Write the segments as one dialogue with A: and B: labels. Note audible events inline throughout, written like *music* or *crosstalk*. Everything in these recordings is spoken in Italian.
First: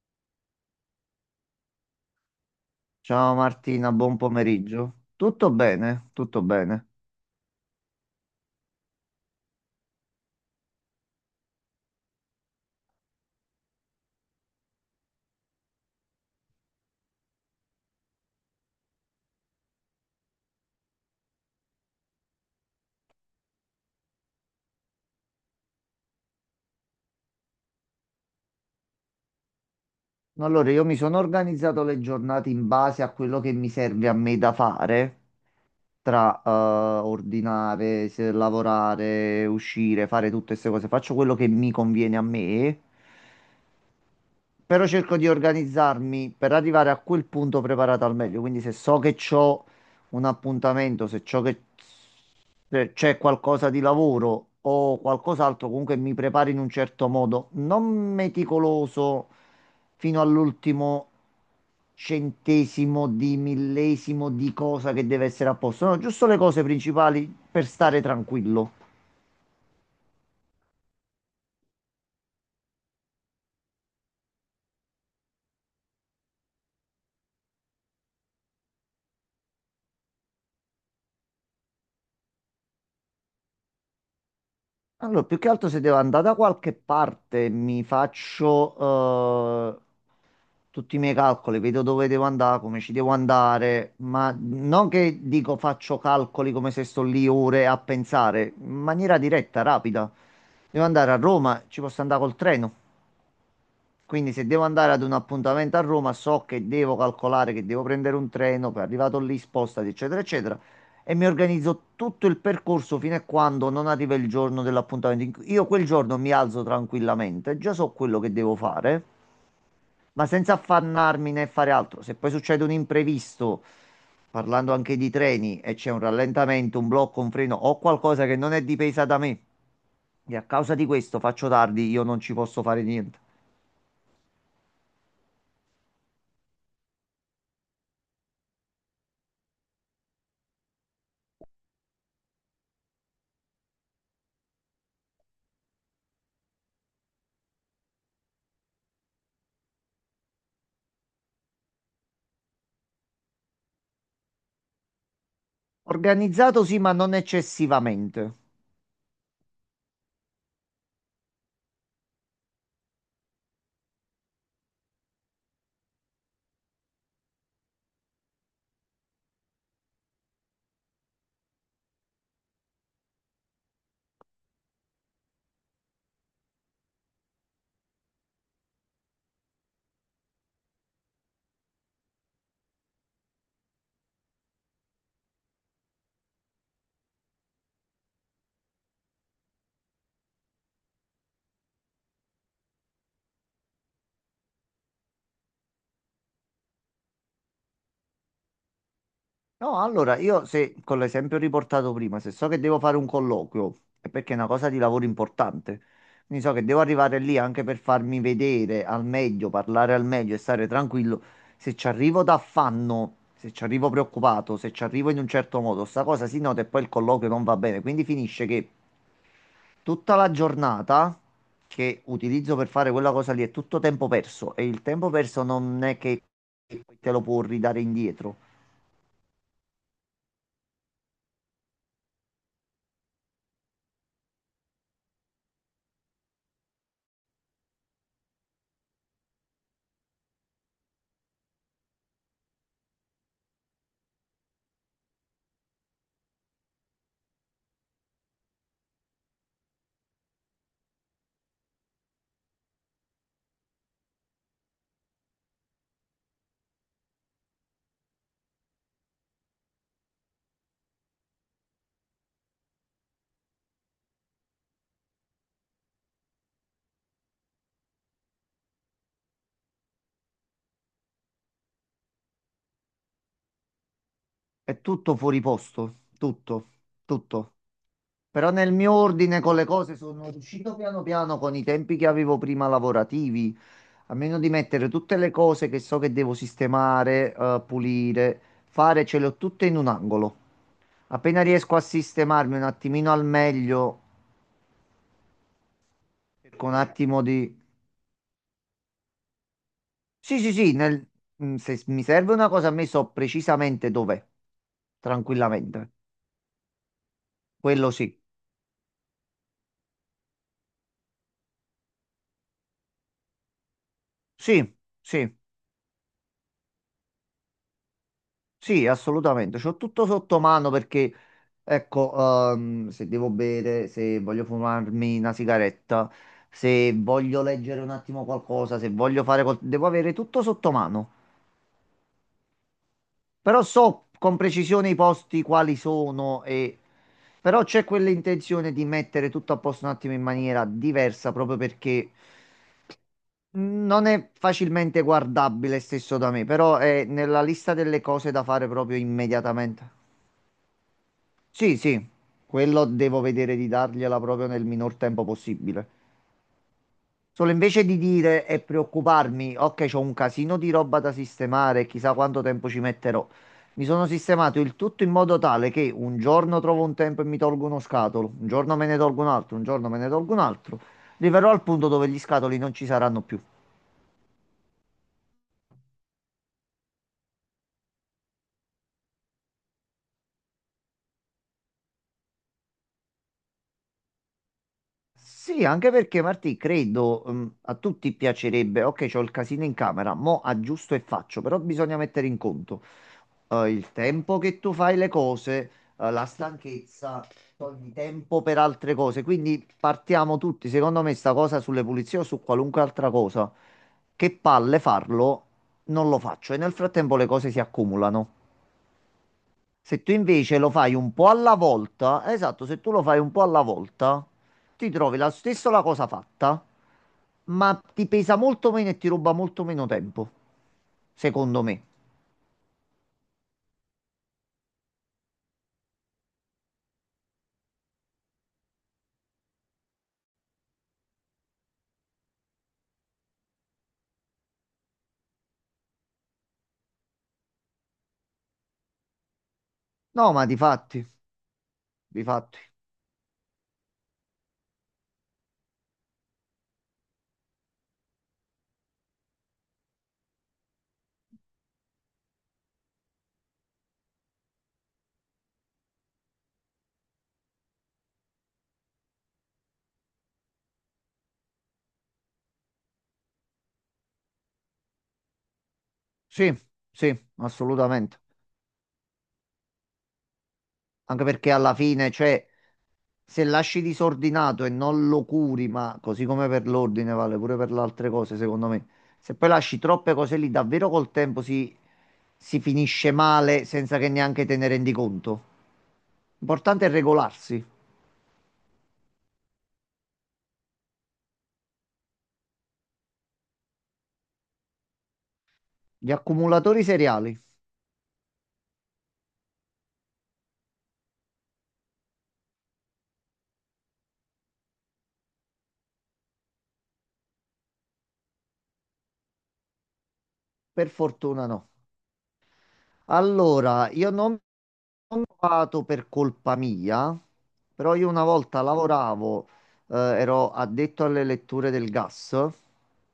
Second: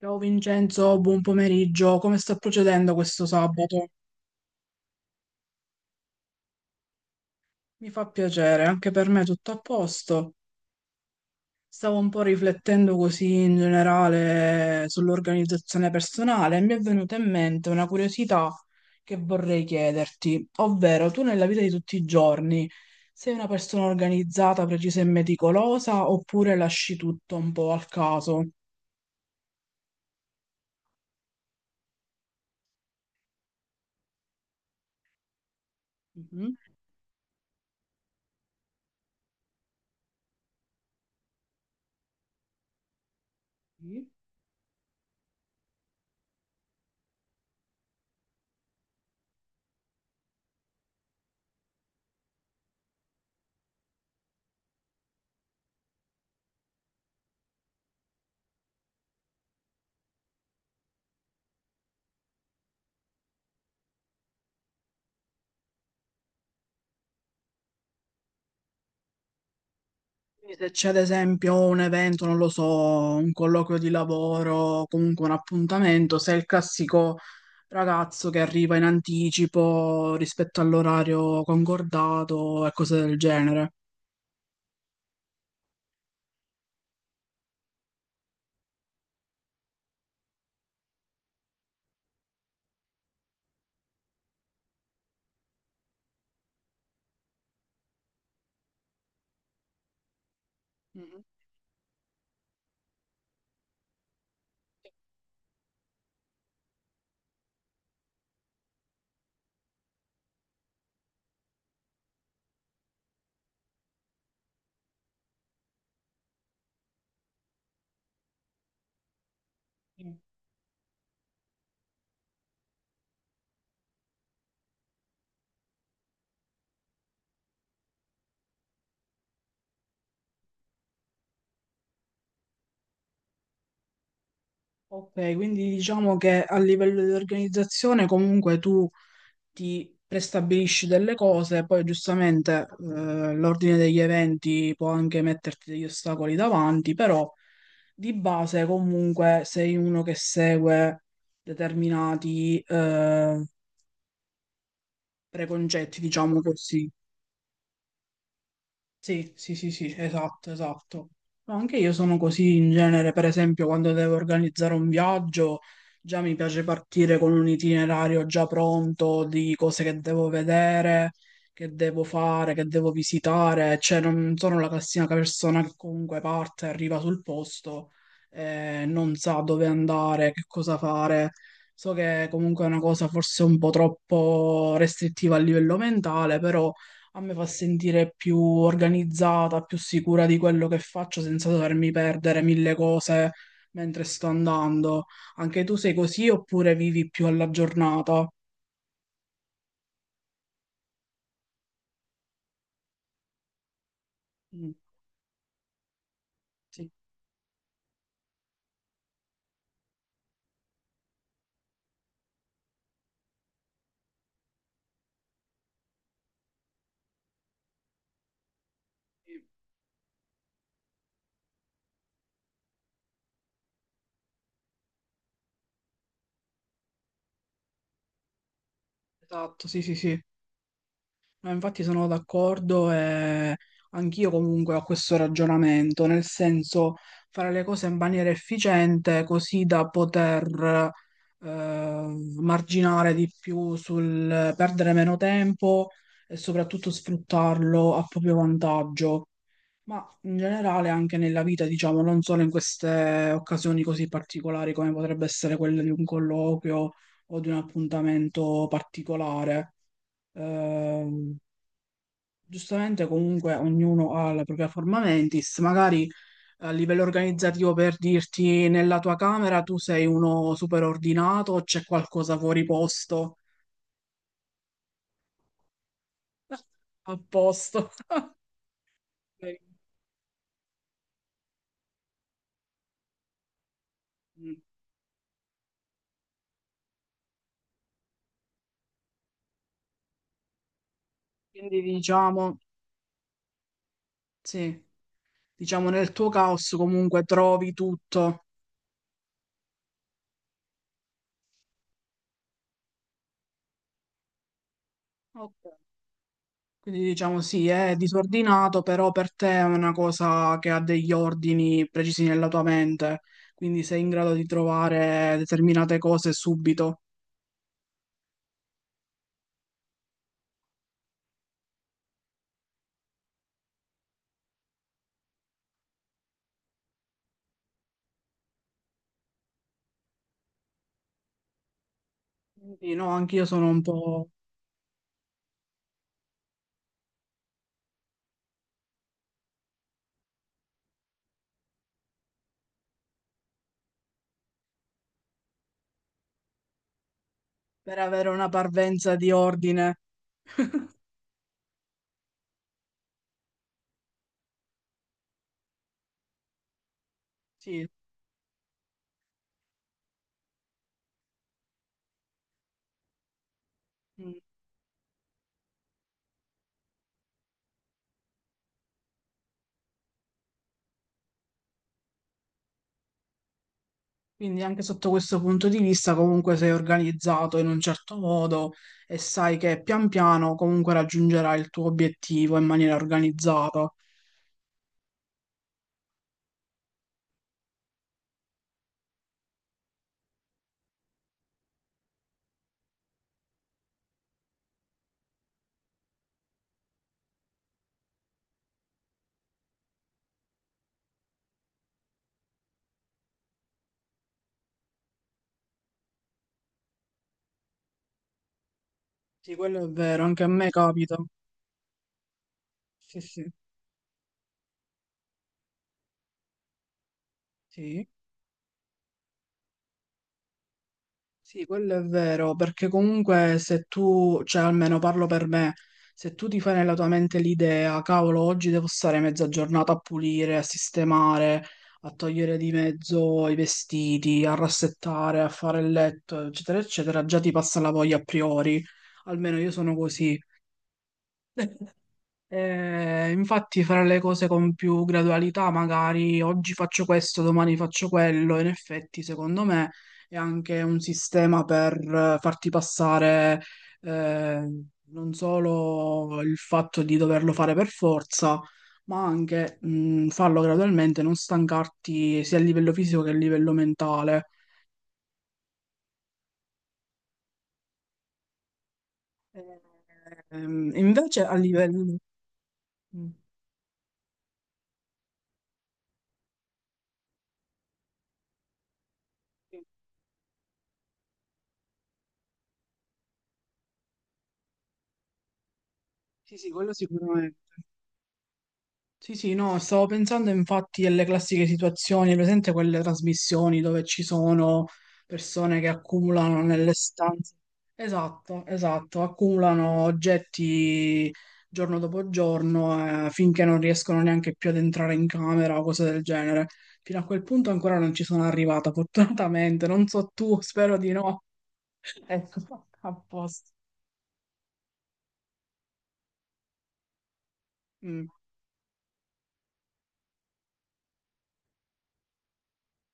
A: Ciao Vincenzo, buon pomeriggio. Come sta procedendo questo
B: Ciao
A: sabato?
B: Martina, buon pomeriggio. Tutto bene, tutto bene.
A: Mi fa piacere, anche per me tutto a posto. Stavo un po' riflettendo così in generale sull'organizzazione personale e mi è venuta in mente una curiosità che vorrei chiederti, ovvero tu nella vita di tutti i giorni sei una persona organizzata, precisa e meticolosa oppure lasci tutto un po' al caso?
B: Allora, io mi sono organizzato le giornate in base a quello che mi serve a me da fare, tra
A: Mhm.
B: ordinare, lavorare, uscire, fare tutte queste cose. Faccio quello che mi conviene a me,
A: Sì.
B: però cerco di organizzarmi per arrivare a quel punto preparato al meglio. Quindi se so che ho un appuntamento, se ciò che Cioè, c'è qualcosa di lavoro o qualcos'altro, comunque mi preparo in un certo modo, non meticoloso fino all'ultimo centesimo di millesimo di cosa che deve essere a posto, no, giusto le cose principali per stare tranquillo.
A: Quindi se c'è ad esempio un evento, non lo so, un colloquio di lavoro, comunque un appuntamento, sei il classico ragazzo che arriva in anticipo rispetto all'orario concordato e cose del genere.
B: Allora, più che altro se devo andare da qualche parte, mi faccio tutti i miei calcoli, vedo dove devo andare, come ci devo andare, ma non che dico faccio calcoli come se sto lì ore a pensare, in maniera diretta, rapida. Devo andare a
A: Mhm.
B: Roma, ci posso andare col treno. Quindi se devo andare ad un appuntamento a Roma, so che devo calcolare che devo prendere un treno, poi arrivato lì spostati, eccetera, eccetera, e mi organizzo tutto il percorso fino a quando non arriva il giorno dell'appuntamento. Io quel giorno mi alzo tranquillamente, già so quello che devo fare, ma senza affannarmi né fare altro. Se poi succede un imprevisto, parlando anche di treni, e c'è un rallentamento, un blocco, un freno o qualcosa che non è dipesa da me, e a causa di questo faccio tardi, io non ci posso fare niente.
A: Ok, quindi diciamo che a livello di organizzazione comunque tu ti prestabilisci delle cose, poi giustamente l'ordine degli eventi può anche metterti degli ostacoli davanti, però di base comunque sei uno che segue determinati preconcetti, diciamo
B: Organizzato sì,
A: così.
B: ma non eccessivamente.
A: Sì, sì, sì, sì, esatto, esatto. No, anche io sono così in genere, per esempio, quando devo organizzare un viaggio, già mi piace partire con un itinerario già pronto di cose che devo vedere, che devo fare, che devo visitare, cioè non sono la classica persona che comunque parte, arriva sul posto, non sa dove andare, che cosa fare. So che comunque è una cosa forse un po' troppo restrittiva a livello mentale, però a me fa sentire più organizzata, più sicura di quello che faccio senza dovermi perdere mille cose mentre sto andando. Anche tu sei così oppure vivi più alla giornata?
B: No, allora io se con l'esempio riportato prima, se so che devo fare un colloquio, è perché è una cosa
A: Mm,
B: di lavoro importante. Quindi so che devo
A: sì,
B: arrivare lì anche per farmi vedere al meglio, parlare al meglio e stare tranquillo. Se ci arrivo d'affanno, se ci arrivo preoccupato, se ci arrivo in un certo modo, sta cosa si nota e poi il colloquio non va bene. Quindi finisce che
A: sì,
B: tutta la giornata che utilizzo per fare quella cosa lì è tutto tempo perso e il tempo perso non è che te lo può ridare indietro.
A: esatto, sì, sì, sì. No, infatti sono d'accordo e anch'io comunque ho questo ragionamento, nel senso fare le cose in maniera efficiente così da poter marginare di più sul perdere meno tempo e soprattutto sfruttarlo a proprio vantaggio, ma in generale anche nella vita, diciamo, non solo in queste occasioni così particolari come potrebbe essere quella di un colloquio o di un appuntamento particolare. Ehm, Giustamente comunque ognuno ha la propria forma mentis, magari a livello organizzativo per dirti nella tua camera tu sei uno super ordinato o c'è qualcosa fuori posto?
B: È tutto fuori posto, tutto,
A: *laughs* A
B: tutto.
A: posto. *laughs*
B: Però nel mio ordine con le cose sono riuscito piano piano con i tempi che avevo prima lavorativi, a meno di
A: Mm.
B: mettere tutte le cose che so che devo sistemare, pulire, fare, ce le ho tutte in un angolo. Appena riesco
A: Quindi
B: a sistemarmi
A: diciamo,
B: un attimino al meglio,
A: sì, diciamo nel tuo
B: cerco
A: caos
B: un attimo
A: comunque
B: di...
A: trovi tutto.
B: Sì, sì, sì, se mi serve una cosa a me so precisamente dov'è,
A: Ok.
B: tranquillamente.
A: Quindi diciamo sì,
B: Quello
A: è
B: sì.
A: disordinato, però per te è una cosa che ha degli ordini precisi nella tua mente, quindi sei in grado di
B: Sì,
A: trovare
B: sì.
A: determinate cose subito.
B: Sì, assolutamente, c'ho tutto sotto mano perché, ecco, se devo bere, se voglio fumarmi una sigaretta, se voglio leggere un attimo qualcosa, se voglio devo avere tutto sotto mano.
A: Quindi no, anch'io
B: Però
A: sono un
B: so
A: po'
B: con precisione i posti quali sono e... Però c'è quell'intenzione di mettere tutto a posto un attimo in maniera diversa proprio perché non è facilmente guardabile stesso da me, però è nella lista
A: per
B: delle
A: avere
B: cose da
A: una
B: fare proprio
A: parvenza di
B: immediatamente.
A: ordine,
B: Sì, sì, quello devo vedere di dargliela proprio nel minor tempo possibile. Solo invece
A: sì.
B: di dire e preoccuparmi, ok, c'ho un casino di roba da sistemare, chissà quanto tempo ci metterò. Mi sono
A: Mm.
B: sistemato il tutto in modo tale che un giorno trovo un tempo e mi tolgo uno scatolo, un giorno me ne tolgo un altro, un giorno me ne tolgo un altro. Arriverò al punto dove gli scatoli non ci saranno più.
A: Quindi anche sotto questo punto di vista comunque sei organizzato in un certo modo e sai che pian piano comunque raggiungerai il tuo obiettivo in maniera organizzata.
B: Sì, anche perché Martì, credo, a tutti piacerebbe, ok, c'ho il casino in camera, mo aggiusto e faccio, però bisogna mettere in conto. Il tempo che tu fai le cose, la stanchezza, togli tempo per altre cose. Quindi partiamo tutti, secondo me, sta cosa sulle pulizie o su qualunque altra cosa. Che palle farlo, non lo faccio e nel frattempo le cose si accumulano.
A: Sì, quello è
B: Se tu
A: vero, anche a
B: invece
A: me
B: lo fai un
A: capita.
B: po' alla volta, esatto, se tu lo fai
A: Sì,
B: un po'
A: sì,
B: alla volta, ti trovi la stessa la cosa fatta, ma
A: sì.
B: ti pesa molto meno e ti ruba molto meno tempo, secondo
A: Sì,
B: me.
A: quello è vero, perché comunque se tu, cioè almeno parlo per me, se tu ti fai nella tua mente l'idea, cavolo, oggi devo stare mezza giornata a pulire, a sistemare, a togliere di mezzo i vestiti, a rassettare, a fare il letto, eccetera, eccetera, già ti passa la voglia a priori. Almeno io sono
B: No,
A: così,
B: ma di fatti, di fatti.
A: infatti fare le cose con più gradualità, magari oggi faccio questo, domani faccio quello, in effetti secondo me è anche un sistema per farti passare eh, non solo il fatto di doverlo fare per forza, ma anche farlo gradualmente, non stancarti sia a livello fisico che a livello mentale.
B: Sì, sì, assolutamente.
A: Eh,
B: Anche
A: invece
B: perché
A: a
B: alla fine,
A: livello...
B: cioè,
A: mm,
B: se lasci disordinato e non lo curi, ma così come per l'ordine vale pure per le altre cose, secondo me. Se poi lasci
A: Sì,
B: troppe cose lì, davvero col tempo si finisce male senza che neanche te ne rendi conto.
A: sì, sì,
B: L'importante è
A: quello sicuramente.
B: regolarsi.
A: Sì, sì, no, stavo pensando infatti alle classiche situazioni, hai presente quelle trasmissioni dove ci sono persone che
B: Gli
A: accumulano
B: accumulatori
A: nelle
B: seriali,
A: stanze. Esatto, esatto, accumulano oggetti giorno dopo giorno finché non riescono neanche più ad entrare in camera o cose del genere. Fino a quel punto ancora non ci sono arrivata, *laughs* fortunatamente, non so tu,
B: per
A: spero di no.
B: fortuna no.
A: *laughs* Ecco, a posto.
B: Allora, io non ho provato per colpa mia, però io una
A: Mm,
B: volta lavoravo, ero addetto alle letture del gas.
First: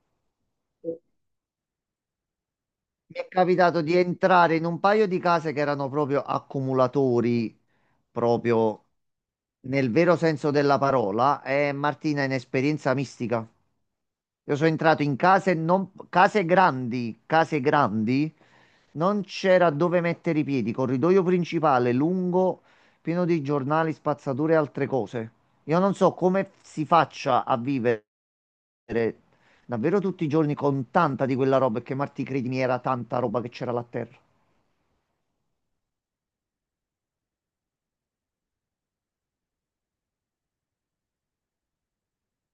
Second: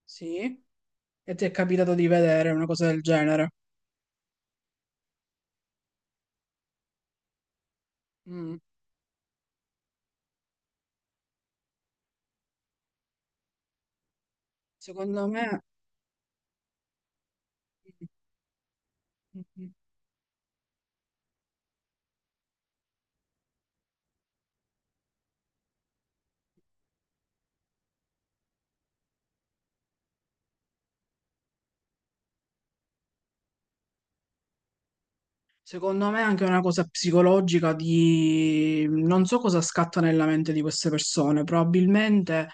A: sì, e ti è capitato di vedere una cosa del
B: Mi è
A: genere?
B: capitato di entrare in un paio di case che erano proprio accumulatori,
A: Mm,
B: proprio nel vero senso della parola. E Martina, in esperienza mistica. Io sono entrato in
A: secondo
B: case,
A: me.
B: non, case grandi, non c'era dove mettere i piedi, corridoio principale lungo, pieno di giornali, spazzature e altre cose. Io non so come si faccia a vivere davvero tutti i giorni con tanta di quella roba, perché Marti, credimi, era tanta roba che c'era là a terra.
A: Secondo me è anche una cosa psicologica di non so cosa scatta nella mente di queste persone, probabilmente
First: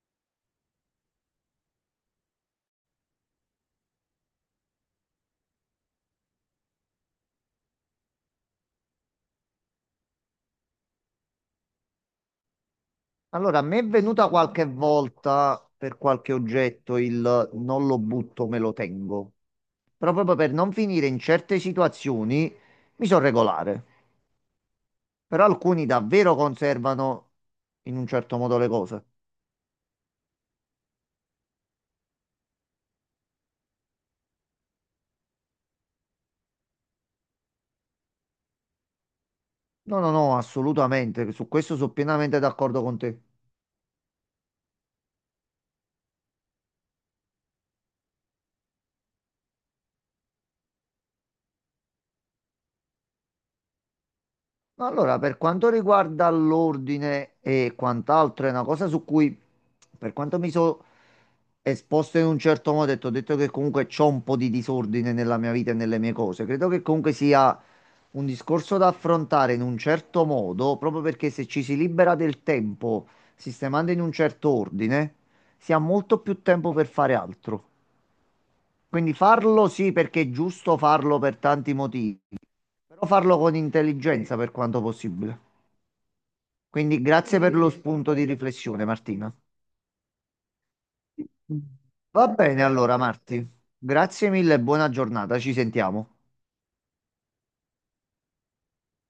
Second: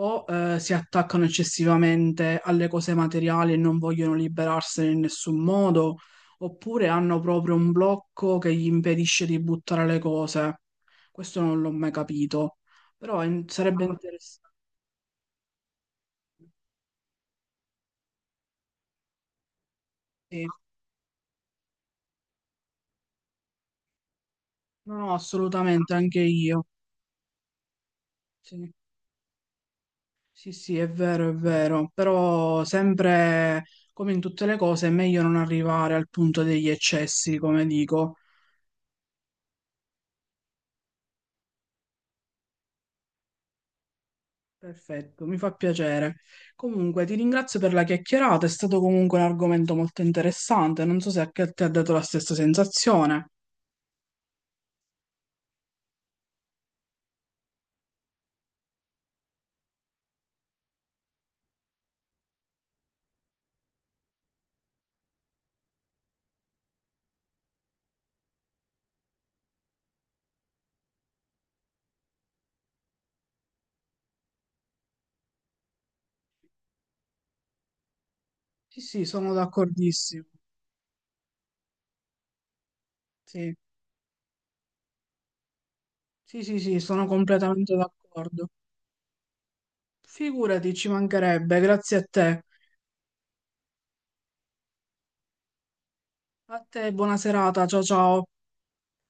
A: o si attaccano eccessivamente alle cose materiali e non vogliono liberarsene in nessun modo, oppure hanno proprio un blocco che gli impedisce di buttare le cose. Questo non l'ho mai capito, però
B: Allora, a me
A: sarebbe
B: è venuta
A: interessante.
B: qualche volta per qualche oggetto il non lo butto, me lo tengo. Però proprio
A: Sì.
B: per non finire in certe situazioni mi sono regolare.
A: No, no,
B: Però alcuni
A: assolutamente, anche
B: davvero
A: io.
B: conservano in un certo modo le
A: Sì.
B: cose.
A: Sì, sì, è vero, però sempre come in tutte le cose è meglio non arrivare al punto degli eccessi, come dico.
B: No, no, no, assolutamente. Su questo sono pienamente d'accordo con te.
A: Perfetto, mi fa piacere. Comunque, ti ringrazio per la chiacchierata, è stato comunque un argomento molto interessante, non so se anche a te ha dato la stessa sensazione.
B: Allora, per quanto riguarda l'ordine e quant'altro, è una cosa su cui, per quanto mi sono esposto in un certo modo, e ti ho detto che comunque c'ho un po' di disordine nella mia vita e nelle mie cose. Credo che comunque sia un discorso da affrontare in un certo modo, proprio perché se ci si libera del tempo sistemando in un certo ordine, si ha molto più tempo per fare altro.
A: Sì, sì,
B: Quindi
A: sono
B: farlo sì, perché
A: d'accordissimo.
B: è giusto farlo per tanti motivi, però farlo con
A: Sì,
B: intelligenza per quanto possibile.
A: sì, sì, sì,
B: Quindi
A: sono
B: grazie per lo
A: completamente
B: spunto di
A: d'accordo.
B: riflessione, Martina.
A: Figurati, ci mancherebbe, grazie a
B: Va
A: te.
B: bene allora, Marti. Grazie mille e buona giornata. Ci sentiamo.
A: A te, buona serata, ciao ciao.